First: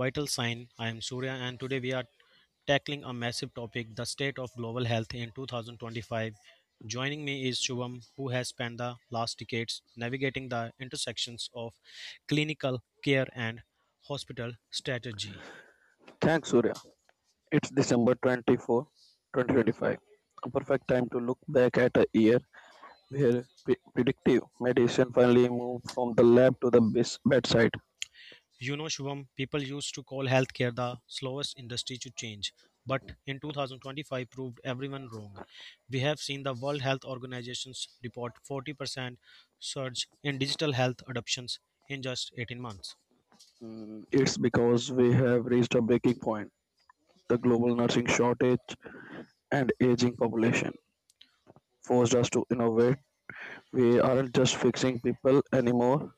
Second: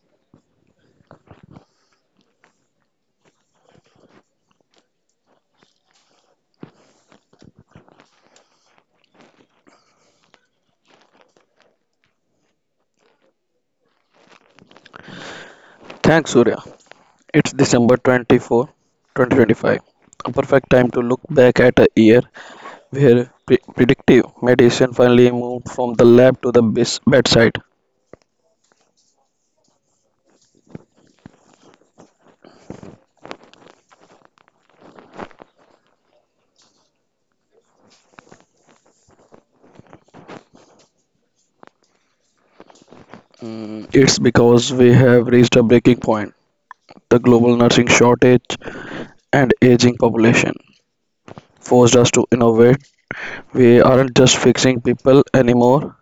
Vital Sign. I am Surya, and today we are tackling a massive topic the state of global health in 2025. Joining me is Shubham, who has spent the last decades navigating the intersections of clinical care and hospital strategy. Thanks, Surya. It's December 24, 2025, a perfect time to look back at a year where predictive medicine finally moved from the lab to the bedside. You know, Shubham, people used to call healthcare the slowest industry to change, but in 2025 proved everyone wrong. We have seen the World Health Organization's report 40% surge in digital health adoptions in just 18 months. It's because we have reached a breaking point. The global nursing shortage and aging population forced us to innovate. We aren't just fixing people anymore,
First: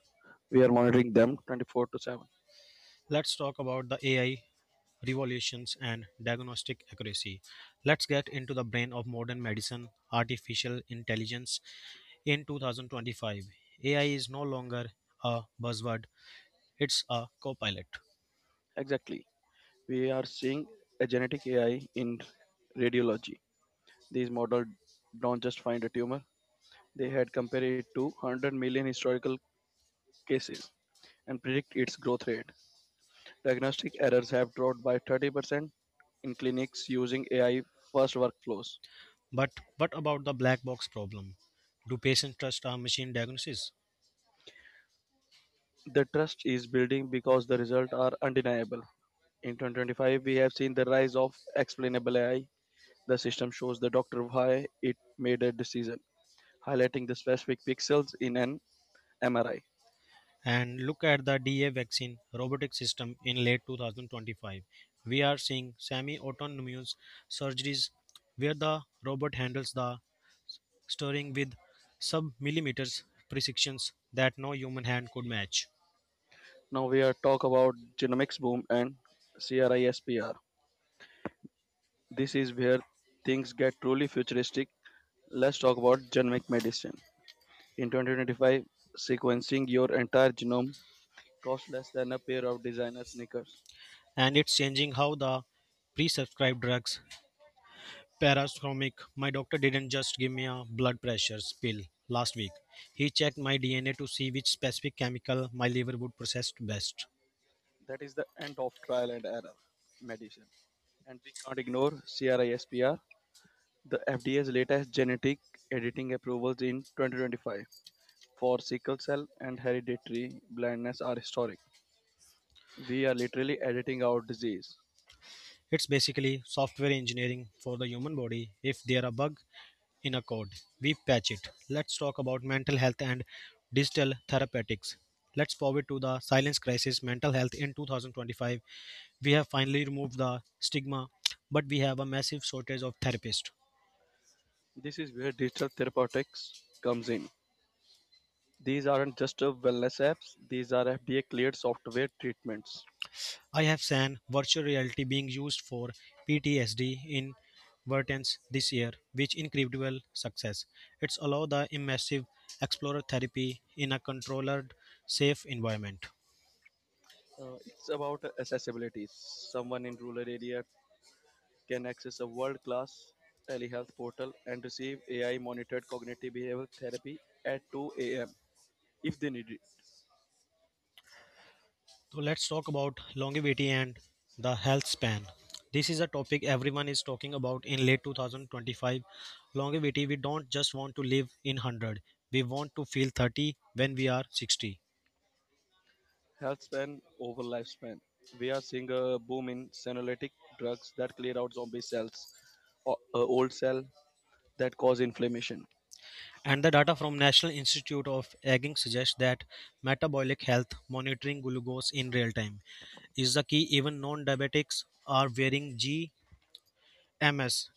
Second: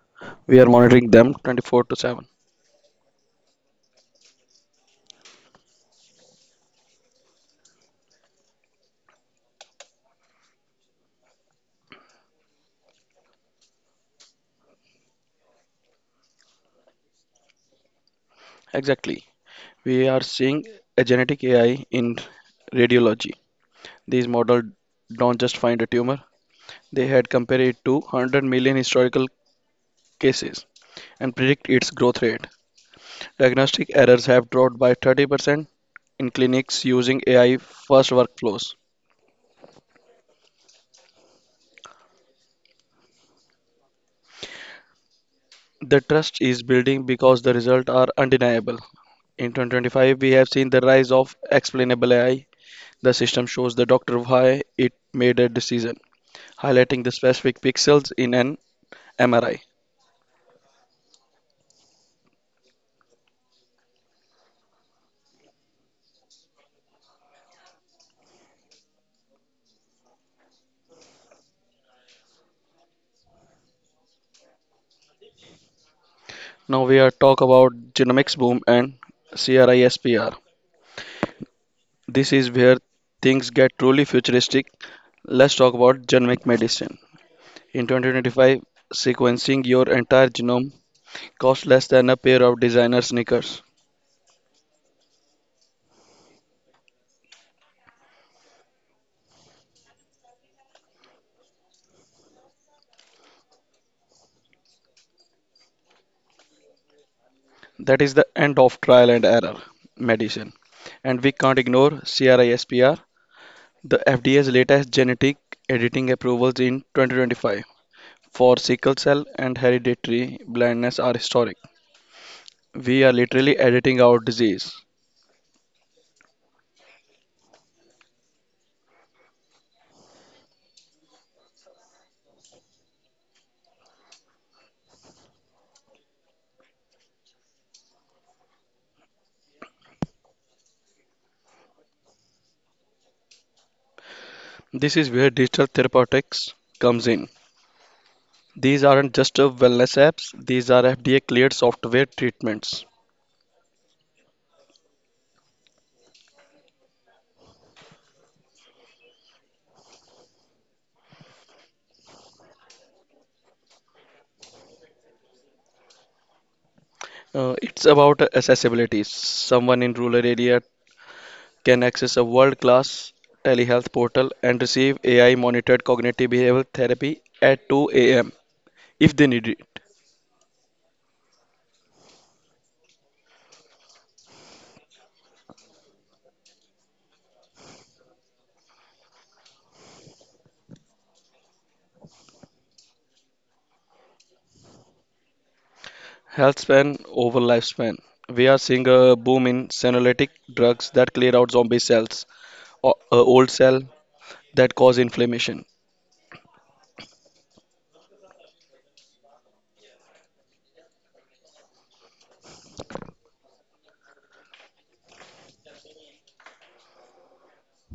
we are monitoring them 24 to 7. Let's talk about the AI revolutions and diagnostic accuracy. Let's get into the brain of modern medicine, artificial intelligence in 2025. AI is no longer a buzzword, it's a co pilot. Exactly. We are seeing a genetic AI in radiology. These models don't just find a tumor, they had compared it to 100 million historical cases and predict its growth rate. Diagnostic errors have dropped by 30% in clinics using AI first workflows. But what about the black box problem? Do patients trust our machine diagnosis? The trust is building because the results are undeniable. In 2025, we have seen the rise of explainable AI. The system shows the doctor why it made a decision, highlighting the specific pixels in an MRI. And look at the DA vaccine robotic system in late 2025. We are seeing semi autonomous surgeries where the robot handles the stirring with sub millimeters precisions that no human hand could match. Now we are talk about genomics boom and CRISPR. This is where things get truly futuristic. Let's talk about genomic medicine. In 2025, sequencing your entire genome costs less than a pair of designer sneakers. And it's changing how the pre-subscribed drugs Paraschomic. My doctor didn't just give me a blood pressure pill last week. He checked my DNA to see which specific chemical my liver would process best. That is the end of trial and error medicine. And we can't ignore CRISPR, the FDA's latest genetic editing approvals in 2025 for sickle cell and hereditary blindness are historic. We are literally editing out disease. It's basically software engineering for the human body. If there a bug in a code, we patch it. Let's talk about mental health and digital therapeutics. Let's forward to the silence crisis mental health in 2025. We have finally removed the stigma, but we have a massive shortage of therapists. This is where digital therapeutics comes in. These aren't just wellness apps, these are FDA cleared software treatments. I have seen virtual reality being used for PTSD in Vertens this year, which incredible success. It's allow the immersive explorer therapy in a controlled, safe environment. It's about accessibility. Someone in rural area can access a world class telehealth portal and receive AI monitored cognitive behavioral therapy at 2 a.m. if they need it. So let's talk about longevity and the health span. This is a topic everyone is talking about in late 2025. Longevity, we don't just want to live in 100. We want to feel 30 when we are 60. Health span over lifespan. We are seeing a boom in senolytic drugs that clear out zombie cells or old cell that cause inflammation. And the data from National Institute of Aging suggests that metabolic health monitoring glucose in real time is the key. Even non-diabetics are wearing GMS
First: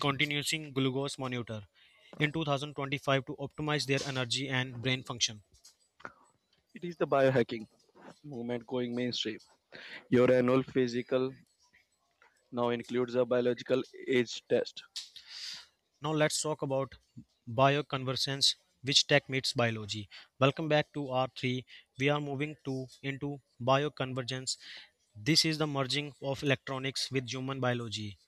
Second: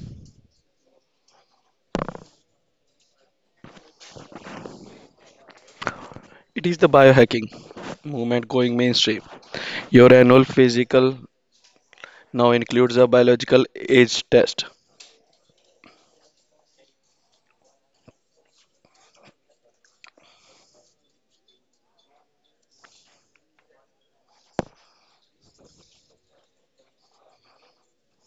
continuous glucose monitor in 2025 to optimize their energy and brain function. It is the biohacking movement going mainstream. Your annual physical now includes a biological age test. Now let's talk about bioconvergence which tech meets biology. Welcome back to R3. We are moving to into bioconvergence. This is the merging of electronics with human biology.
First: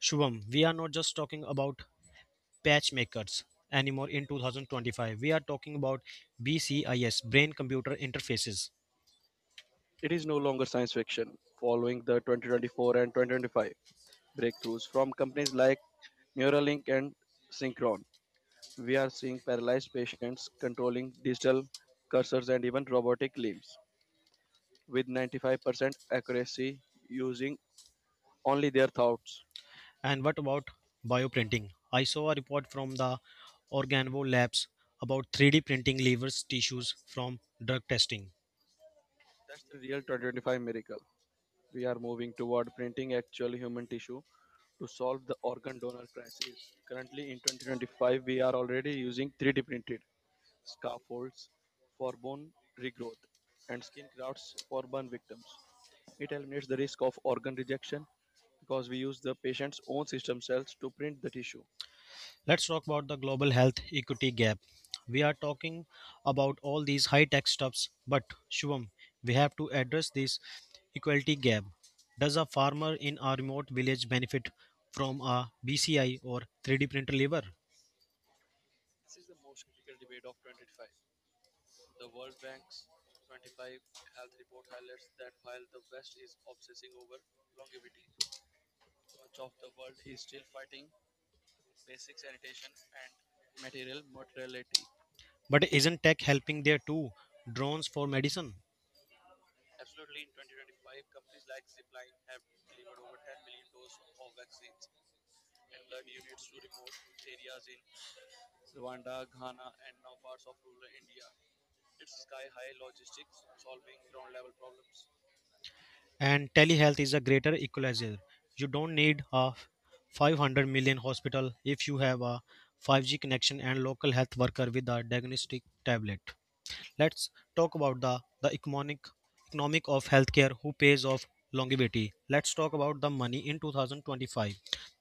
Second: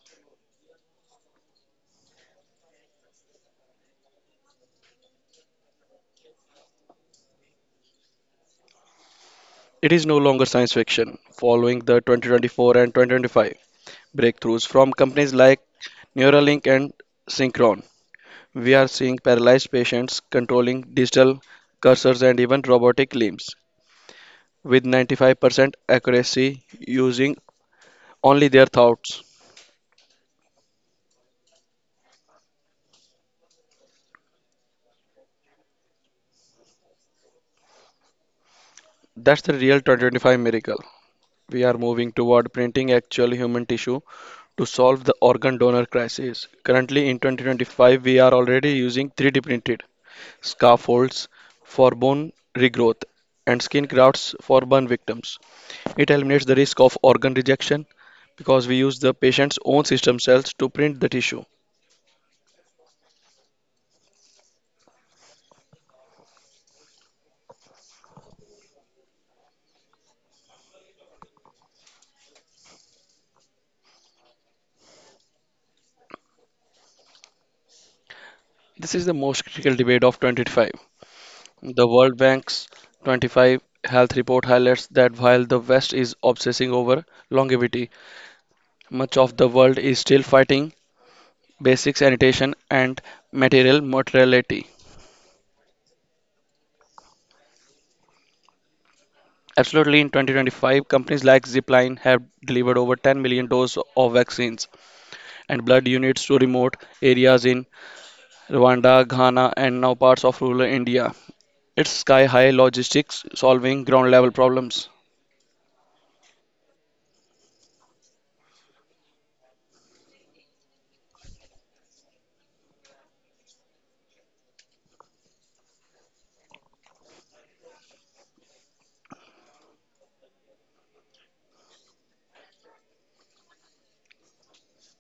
Shubham, we are not just talking about patchmakers anymore in 2025. We are talking about BCIS, brain computer interfaces. It is no longer science fiction, following the 2024 and 2025 breakthroughs from companies like Neuralink and Synchron. We are seeing paralyzed patients controlling digital cursors and even robotic limbs with 95% accuracy using only their thoughts. And what about bioprinting? I saw a report from the Organvo Labs about 3D printing livers tissues from drug testing. That's the real 2025 miracle. We are moving toward printing actual human tissue to solve the organ donor crisis. Currently, in 2025, we are already using 3D printed scaffolds for bone regrowth and skin grafts for burn victims. It eliminates the risk of organ rejection because we use the patient's own system cells to print the tissue. Let's talk about the global health equity gap. We are talking about all these high tech stuffs, but Shubham, we have to address this equality gap. Does a farmer in a remote village benefit from a BCI or 3D printer lever? This is the most critical debate of 2025. The World Bank's 25 health report highlights that while the West is obsessing over longevity, much of the world is still fighting basic sanitation and material mortality. But isn't tech helping there too? Drones for medicine? Absolutely, in 2025, companies like Zipline have delivered over 10 million doses of vaccines and blood units to remote areas in Rwanda, Ghana, and now parts of rural India. It's sky high logistics solving ground level problems. And telehealth is a greater equalizer. You don't need a 500 million hospital if you have a 5G connection and local health worker with a diagnostic tablet. Let's talk about the economic of healthcare who pays off longevity. Let's talk about the money in 2025.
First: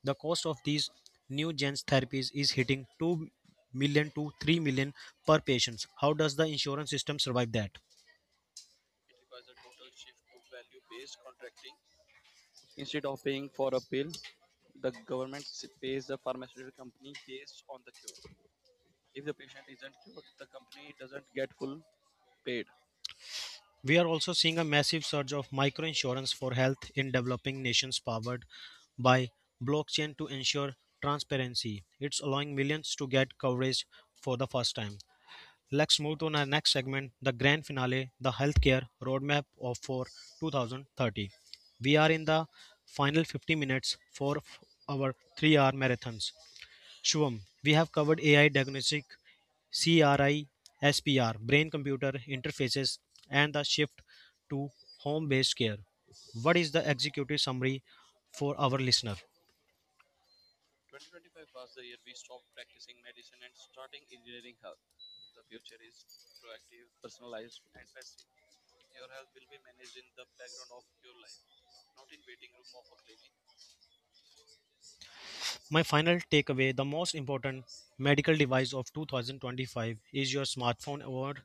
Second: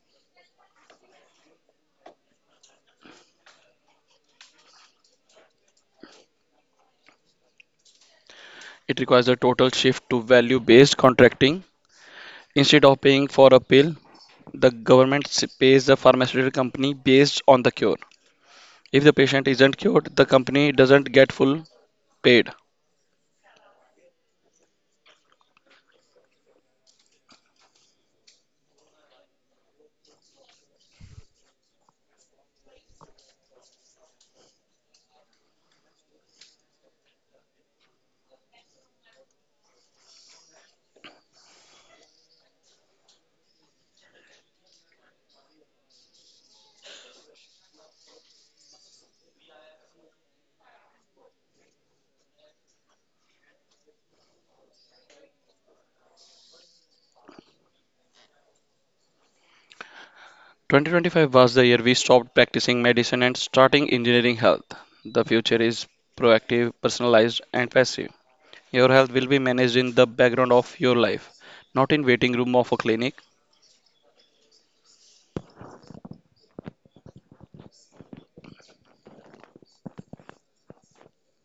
The cost of these new gens therapies is hitting 2 million to 3 million per patient. How does the insurance system survive that? It requires a total shift to value based contracting. Instead of paying for a pill, the government pays the pharmaceutical company based on the cure. If the patient isn't cured, the company doesn't get full paid. We are also seeing a massive surge of microinsurance for health in developing nations powered by blockchain to ensure transparency. It's allowing millions to get coverage for the first time. Let's move to our next segment, the grand finale, the healthcare roadmap of for 2030. We are in the final 50 minutes for our 3-hour marathons. Shubham, we have covered AI diagnostic, CRISPR, brain computer interfaces, and the shift to home based care. What is the executive summary for our listener? 2025 was the year we stopped practicing medicine and starting engineering health. The future is proactive, personalized, and passive. Your health will be managed in the background of your life, not in waiting room of a clinic. My final takeaway the most important medical device of 2025 is your smartphone or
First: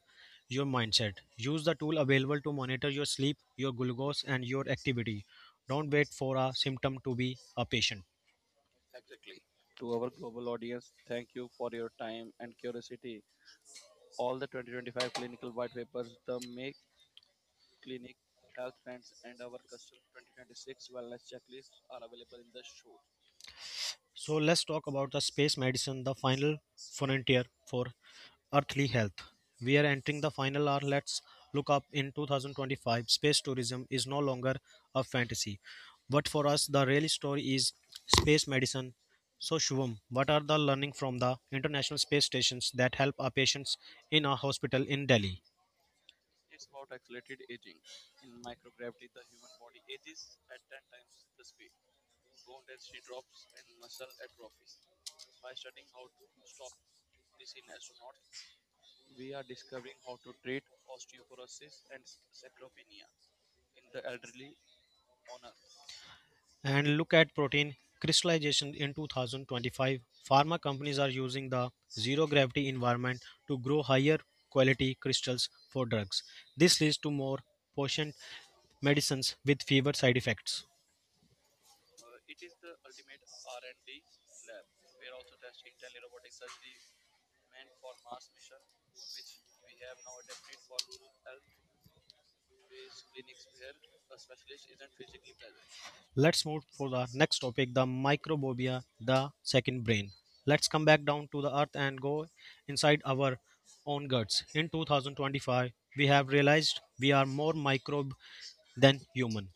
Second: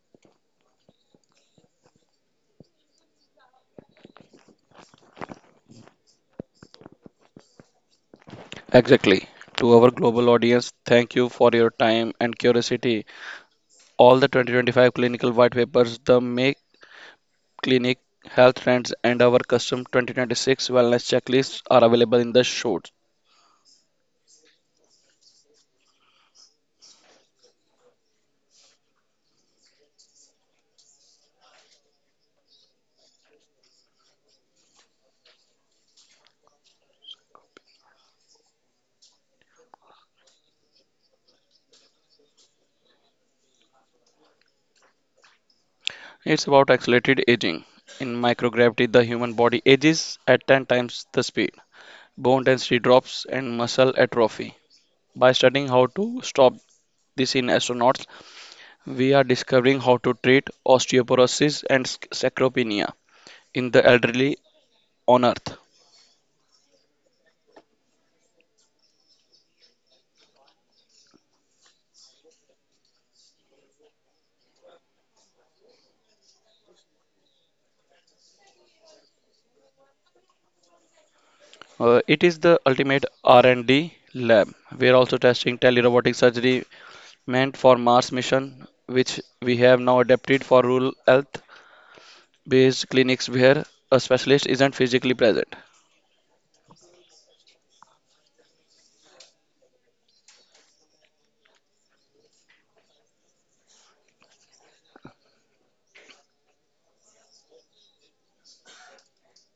your mindset. Use the tool available to monitor your sleep, your glucose, and your activity. Don't wait for a symptom to be a patient. Exactly. To our global audience, thank you for your time and curiosity. All the 2025 clinical white papers, the Make Clinic health trends, and our custom 2026 wellness checklists are available in the show. So let's talk about the space medicine, the final frontier for earthly health. We are entering the final hour. Let's look up in 2025. Space tourism is no longer a fantasy. But for us, the real story is space medicine. So, Shubham, what are the learning from the International Space Stations that help our patients in our hospital in Delhi? It's about accelerated aging. In microgravity, the human body ages at 10 times the speed. Bone density drops and muscle atrophy. By studying how to stop this in astronauts, we are discovering how to treat osteoporosis and sarcopenia in the elderly on Earth. And look at protein crystallization in 2025. Pharma companies are using the zero gravity environment to grow higher quality crystals for drugs. This leads to more potent medicines with fewer side effects. It is the ultimate R&D lab. We are also testing telerobotic surgery meant for Mars mission, which we have now adapted for rural health based clinics where a specialist isn't physically present. Let's move for the next topic, the microbiota, the second brain. Let's come back down to the earth and go inside our own guts in 2025. We have realized we are more microbe than human.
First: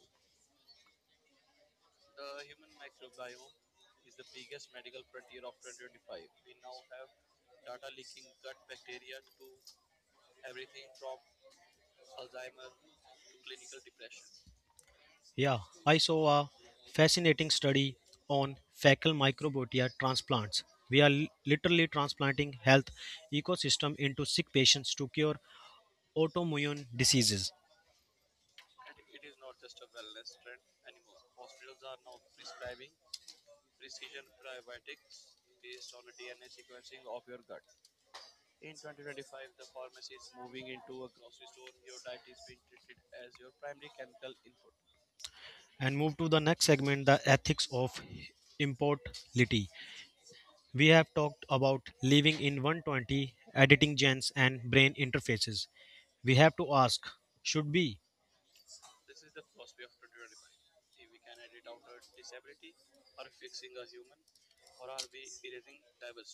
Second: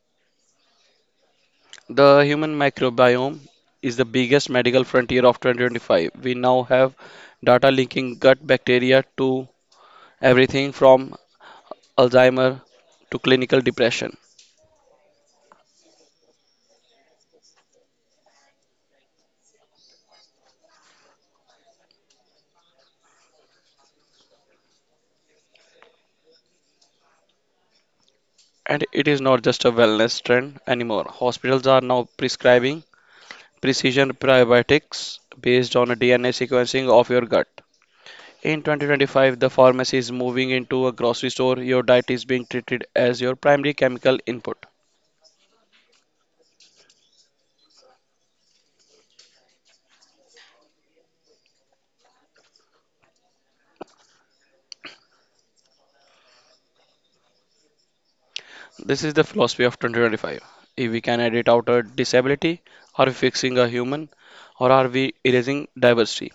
The human microbiome is the biggest medical frontier of 2025. We now have data linking gut bacteria to everything from Alzheimer to clinical depression. Yeah, I saw a fascinating study on fecal microbiota transplants. We are literally transplanting health ecosystem into sick patients to cure autoimmune diseases. And it is not just a wellness trend anymore. Hospitals are now prescribing precision probiotics based on a DNA sequencing of your gut. In 2025, the pharmacy is moving into a grocery store. Your diet is being treated as your primary chemical input. And move to the next segment, the ethics of immortality. We have talked about living in 120, editing genes and brain interfaces. We have to ask, should we This is the philosophy of 2025. If we can edit out a disability, are we fixing a human, or are we erasing diversity?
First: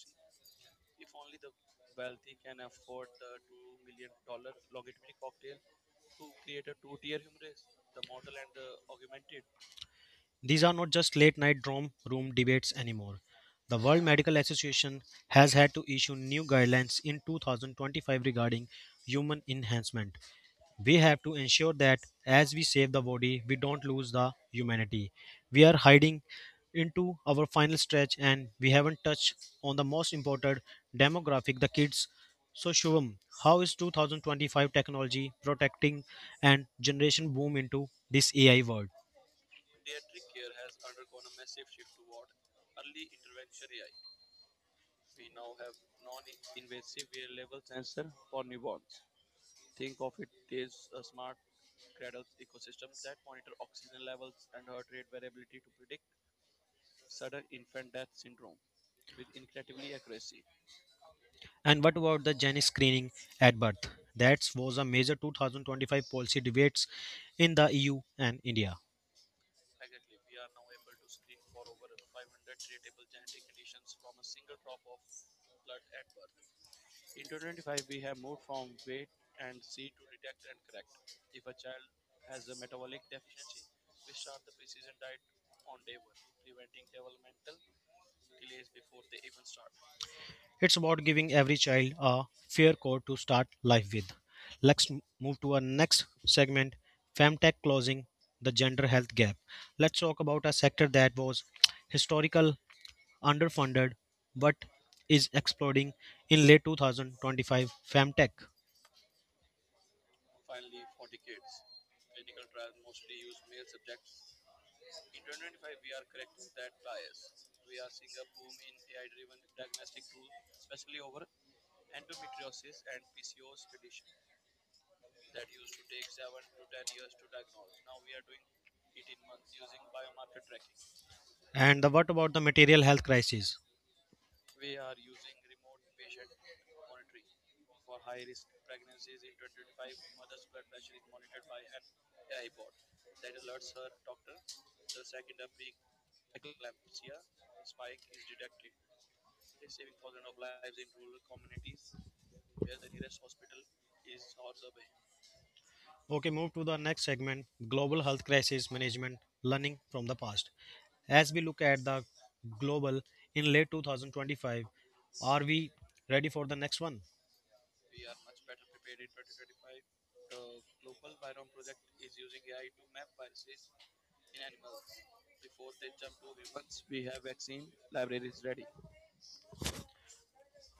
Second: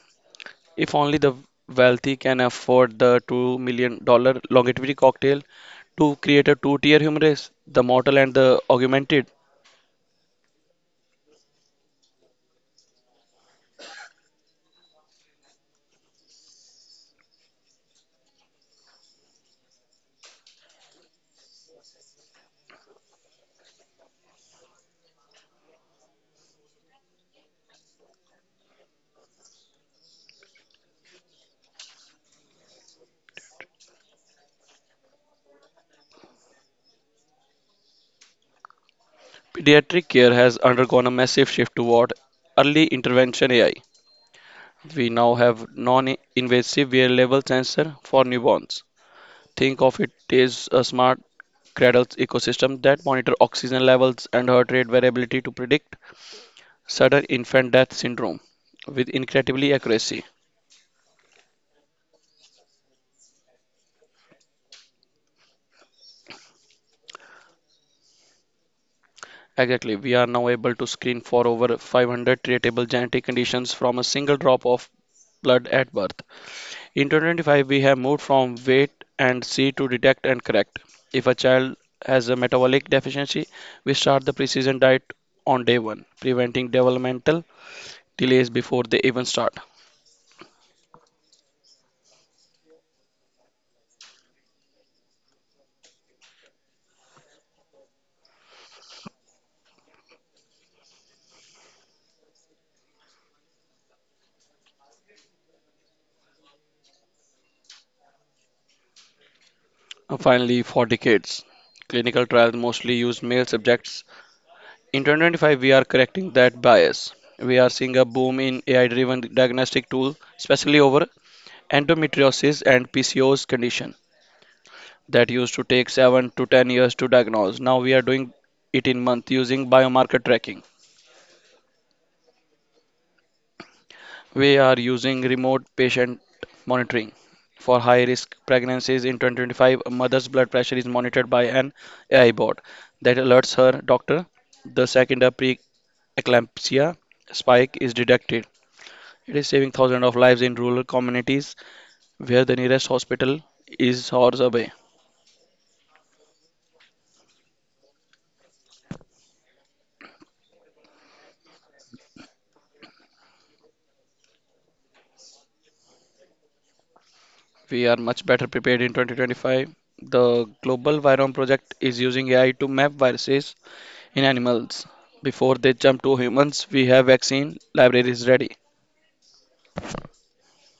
If only the wealthy can afford the $2 million dollar longevity cocktail to create a two tier human race, the mortal and the augmented, These are not just late night dorm room debates anymore. The World Medical Association has had to issue new guidelines in 2025 regarding human enhancement. We have to ensure that as we save the body, we don't lose the humanity. We are hiding into our final stretch and we haven't touched on the most important demographic, the kids. So, Shubham, how is 2025 technology protecting and generation boom into this AI world? pediatric care has undergone a massive shift toward early intervention AI. We now have non-invasive wearable sensor for newborns. Think of it as a smart cradle ecosystem that monitor oxygen levels and heart rate variability to predict sudden infant death syndrome with incredibly accuracy. And what about the gene screening at birth? That was a major 2025 policy debates in the EU and India. Exactly, we are now able to screen for over 500 treatable genetic conditions from a single drop of blood at birth. In 2025, we have moved from wait and see to detect and correct. If a child has a metabolic deficiency, we start the precision diet on day one, preventing developmental delays before they even start. It's about giving every child a fair court to start life with. Let's move to our next segment, Femtech closing the gender health gap. Let's talk about a sector that was historical, underfunded, but is exploding in late 2025 Femtech. And finally, for decades, clinical trials mostly use male subjects. In 2025, we are correcting that bias. We are seeing a boom in AI driven diagnostic tools, especially over endometriosis and PCOS condition that used to take 7 to 10 years to diagnose. Now we are doing it in month using biomarker tracking. And what about the material health crisis? We are using remote patient monitoring. For high risk pregnancies in 2025, a mother's blood pressure is monitored by an AI bot that alerts her doctor the second a preeclampsia spike is detected. It is saving thousands of lives in rural communities where the nearest hospital is hours away. Okay, move to the next segment global health crisis management, learning from the past. As we look at the global in late 2025, are we ready for the next one? We are much better prepared in 2025. The Global Virome Project is using AI to map viruses in animals. Before they jump to humans, we have vaccine libraries ready.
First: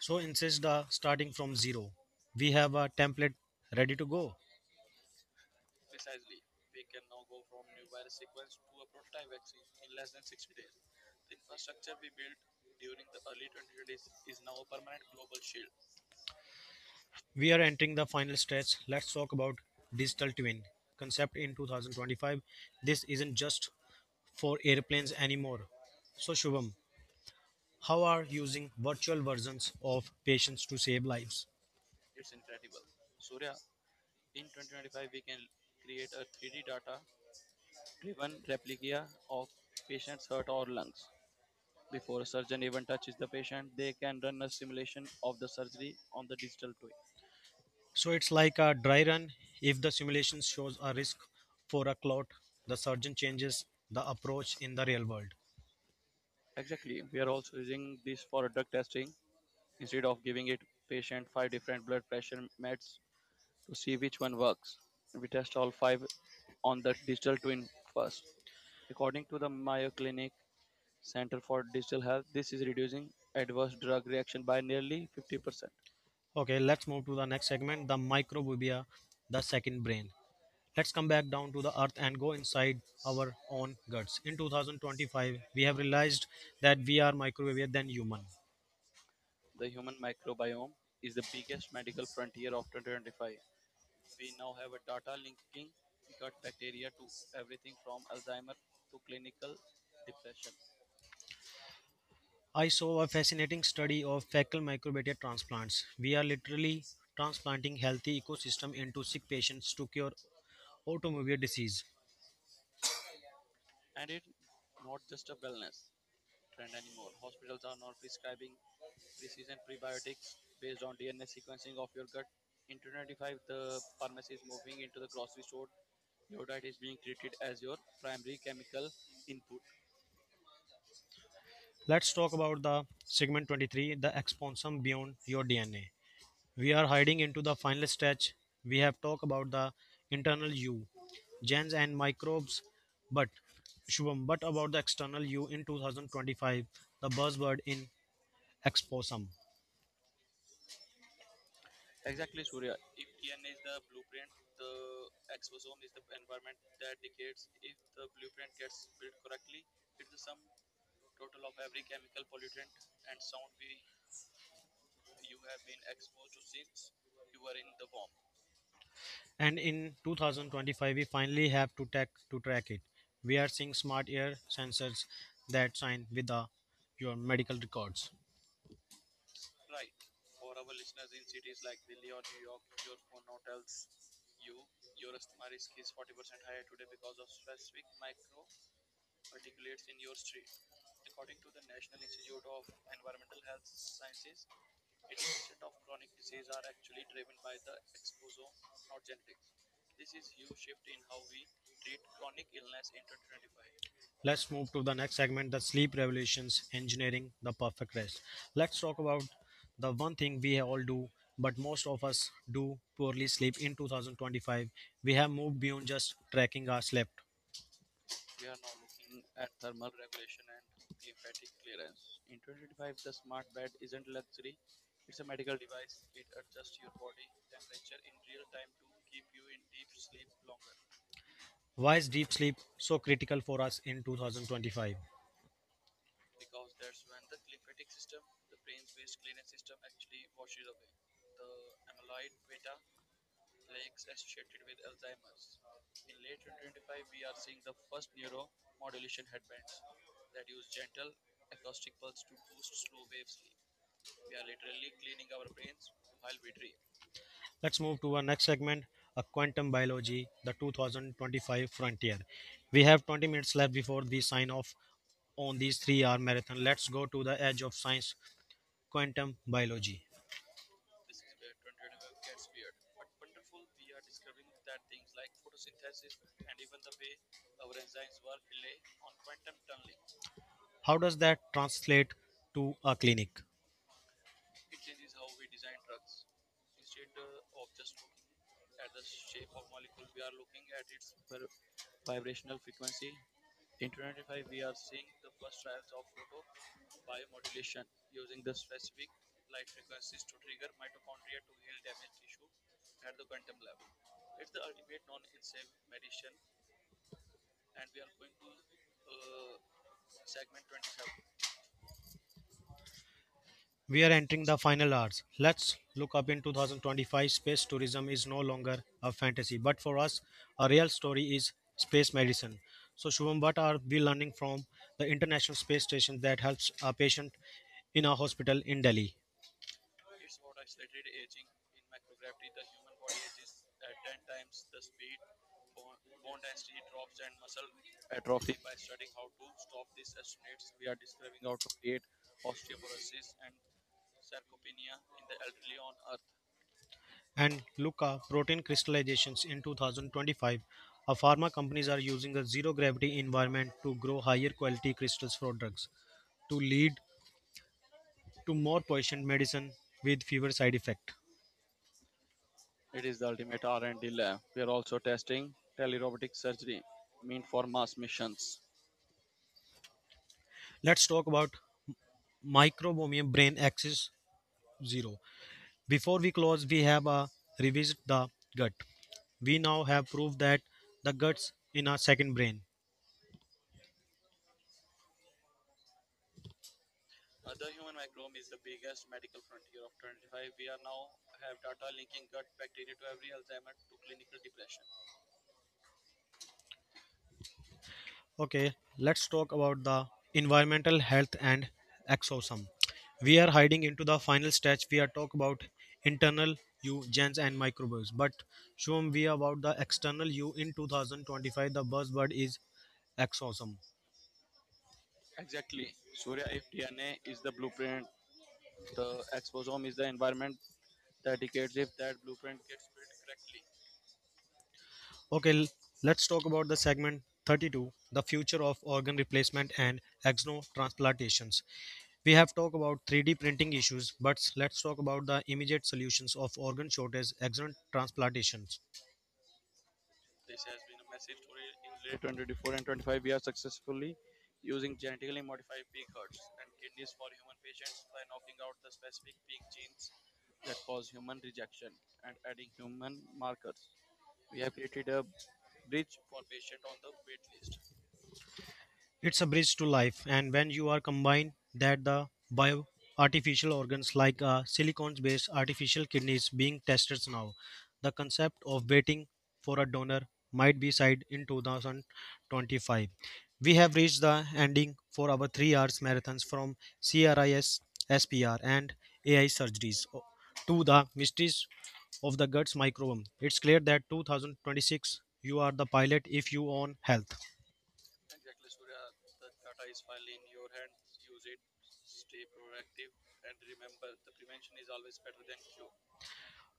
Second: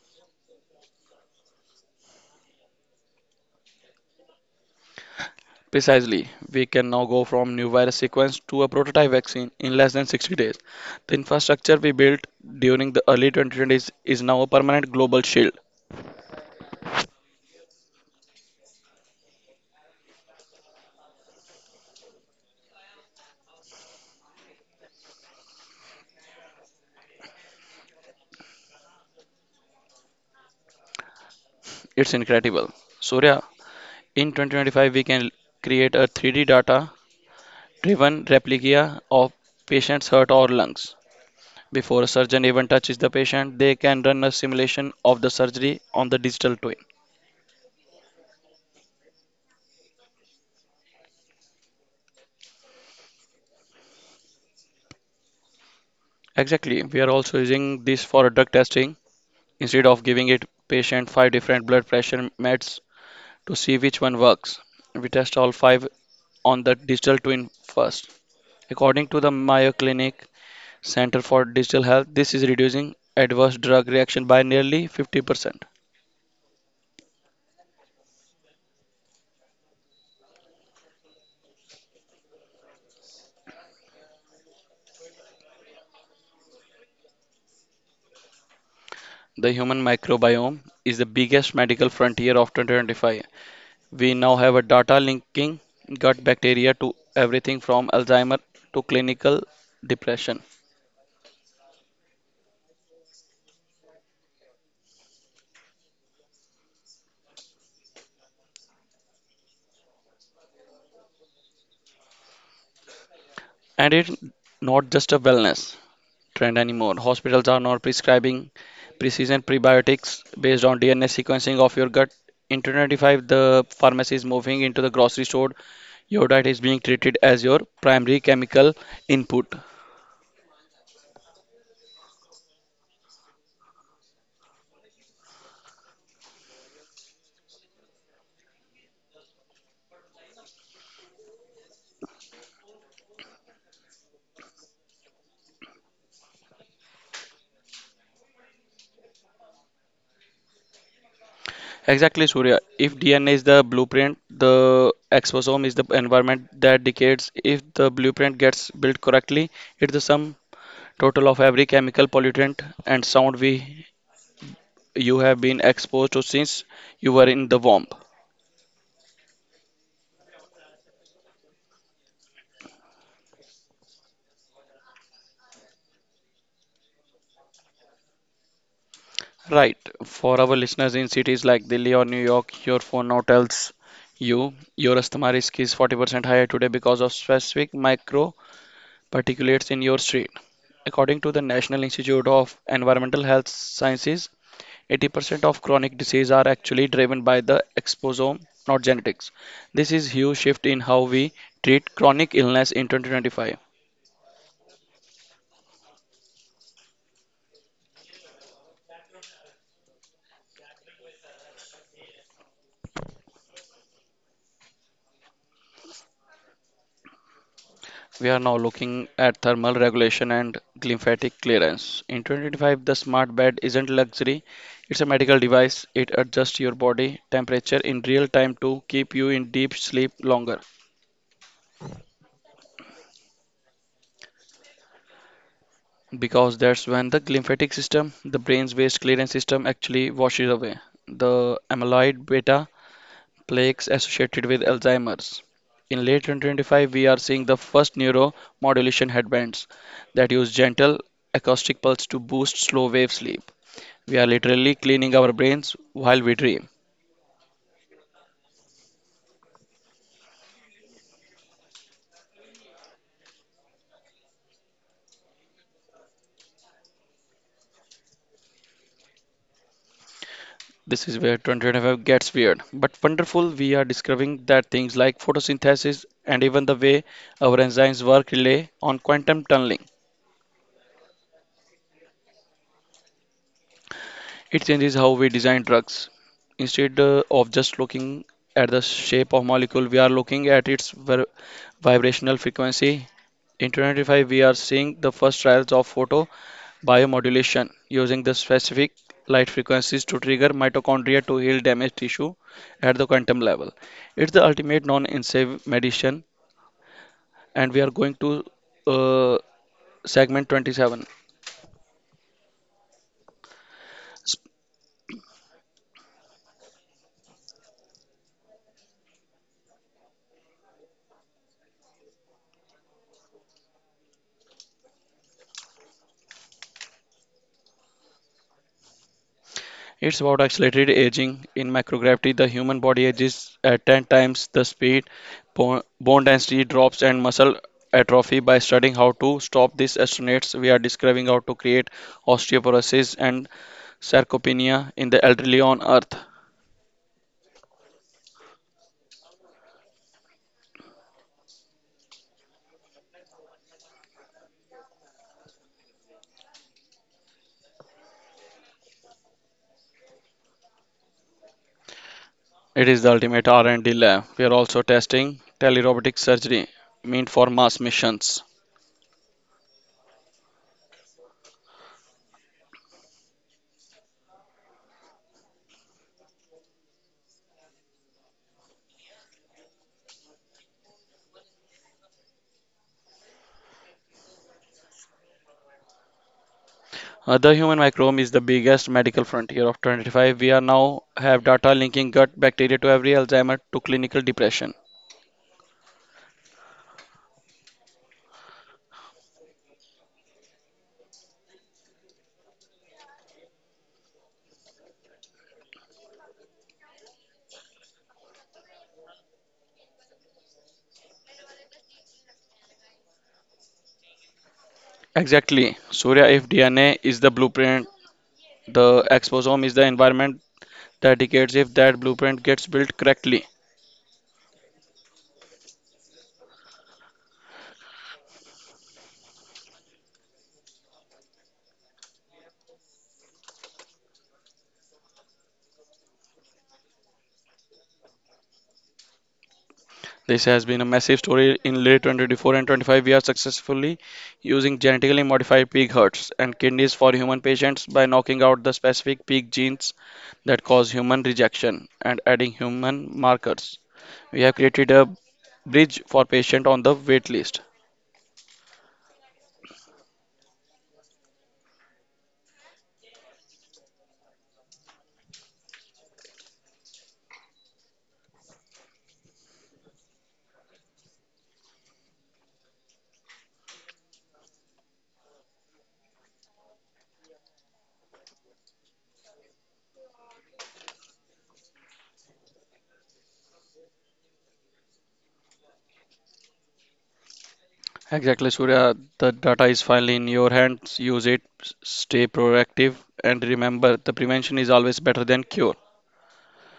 So, insist the starting from zero. We have a template ready to go. Precisely, we can now go from new virus sequence to a prototype vaccine in less than 60 days. The infrastructure we built during the early 2020s is now a permanent global shield. We are entering the final stretch. Let's talk about digital twin concept in 2025. This isn't just for airplanes anymore. So, Shubham, how are using virtual versions of patients to save lives? It's incredible. Surya, in 2025, we can create a 3D data driven replica of patient's heart or lungs. Before a surgeon even touches the patient, they can run a simulation of the surgery on the digital twin. So it's like a dry run. If the simulation shows a risk for a clot, the surgeon changes the approach in the real world. Exactly, we are also using this for drug testing. Instead of giving it patient five different blood pressure meds to see which one works, we test all five on the digital twin first. According to the Mayo Clinic Center for Digital Health, this is reducing adverse drug reaction by nearly 50%. Okay, let's move to the next segment the microbubia, the second brain. Let's come back down to the earth and go inside our own guts. In 2025, we have realized that we are microbia than human. The human microbiome is the biggest medical frontier of 2025. We now have a data linking gut bacteria to everything from Alzheimer to clinical depression. I saw a fascinating study of fecal microbiota transplants. We are literally transplanting healthy ecosystem into sick patients to cure autoimmune disease. And it's not just a wellness trend anymore. Hospitals are now prescribing precision prebiotics based on DNA sequencing of your gut. In 2025, the pharmacy is moving into the grocery store. Your diet is being treated as your primary chemical input. Let's talk about the segment 23, the exponsom beyond your DNA. We are hiding into the final stretch. We have talked about the internal you, genes and microbes, but Shubham, but about the external you in 2025, the buzzword in exposome. Exactly, Surya. If DNA is the blueprint, the exposome is the environment that decays. If the blueprint gets built correctly, it's the sum total of every chemical pollutant and sound we you have been exposed to since you were in the womb. And in 2025, we finally have to track it. We are seeing smart ear sensors that sign with your medical records. Right. For our listeners in cities like Delhi or New York, your phone now tells you your asthma risk is 40% higher today because of specific micro particulates in your street. According to the National Institute of Environmental Health Sciences, 80% of chronic disease are actually driven by the exposome, not genetics. This is huge shift in how we treat chronic illness in 2025. Let's move to the next segment the sleep revolutions, engineering the perfect rest. Let's talk about the one thing we all do, but most of us do poorly sleep in 2025. We have moved beyond just tracking our sleep. We are now looking at thermal regulation and lymphatic clearance. In 2025, the smart bed isn't luxury; it's a medical device. It adjusts your body temperature in real time to keep you in deep sleep longer. Why is deep sleep so critical for us in 2025? Because that's when the lymphatic system, the brain's waste clearance system, actually washes away the amyloid beta plaques associated with Alzheimer's. In late 2025, we are seeing the first neuromodulation headbands that use gentle acoustic pulse to boost slow wave sleep. We are literally cleaning our brains while we dream. Let's move to our next segment a quantum biology, the 2025 frontier. We have 20 minutes left before we sign off on these 3-hour marathon. Let's go to the edge of science, quantum biology. This is where 2025 gets weird, but wonderful. We are discovering that things like photosynthesis and even the way our enzymes work rely on quantum tunneling. How does that translate to a clinic? It changes how we design drugs. Instead of just looking at the shape of molecule, we are looking at its vibrational frequency. In 2025, we are seeing the first trials of photo biomodulation using the specific light frequencies to trigger mitochondria to heal damaged tissue at the quantum level. It's the ultimate non-invasive medicine, and we are going to uh, segment 27. We are entering the final hours. Let's look up in 2025. Space tourism is no longer a fantasy, but for us, a real story is space medicine. So, Shubham, what are we learning from the International Space Station that helps a patient in a hospital in Delhi? It's about accelerated aging. In microgravity, the human body ages at 10 times the speed. Bone density drops, and muscle atrophy. By studying how to stop this, astronauts we are describing how to create osteoporosis and sarcopenia in the elderly on Earth. And Luca, protein crystallizations in 2025. A pharma companies are using a zero gravity environment to grow higher quality crystals for drugs to lead to more potent medicine with fewer side effects. It is the ultimate R&D lab. We are also testing telerobotic surgery, meant for mass missions. Let's talk about microbiome brain axis zero. Before we close, we have revisit the gut. We now have proved that the guts in our second brain. The human microbiome is the biggest medical frontier of 25. We are now have data linking gut bacteria to every Alzheimer to clinical depression. Okay, let's talk about the environmental health and exosome. We are hiding into the final stage. We are talk about internal you gens and microbes, but Shum, we about the external you in 2025. The buzzword is exosome. Exactly. Surya, if DNA is the blueprint, the exposome is the environment that dictates if that blueprint gets built correctly. Okay, let's talk about the segment 32 the future of organ replacement and ex novo transplantations. We have talked about 3D printing issues, but let's talk about the immediate solutions of organ shortage, ex novo transplantations. This has been a massive story in late 2024 and 25. We are successfully using genetically modified pig hearts and kidneys for human patients by knocking out the specific pig genes that cause human rejection and adding human markers. We have created a bridge for patients on the wait list. It's a bridge to life, and when you are combined that the bio artificial organs like silicone based artificial kidneys being tested now, the concept of waiting for a donor might be side in 2025. We have reached the ending for our 3-hour marathons from CRIS, SPR, and AI surgeries to the mysteries of the guts microbiome. It's clear that 2026 you are the pilot if you own health. Exactly, Surya. The data is finally in your hands. Use it, stay proactive, and remember the prevention is always better than cure.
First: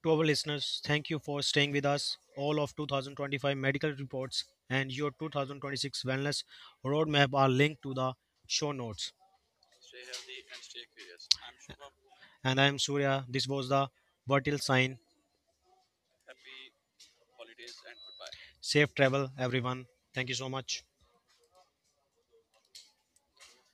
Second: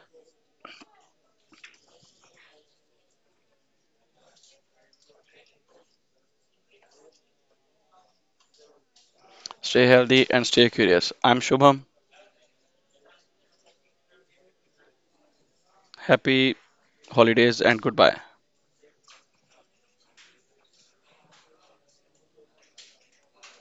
To our listeners, thank you for staying with us all of 2025 medical reports and your 2026 wellness roadmap are linked to the show notes. Stay healthy and stay curious. I'm Shubham. And I am Surya. This was the Vertil sign. Happy holidays and goodbye. Safe travel, everyone. Thank you so much.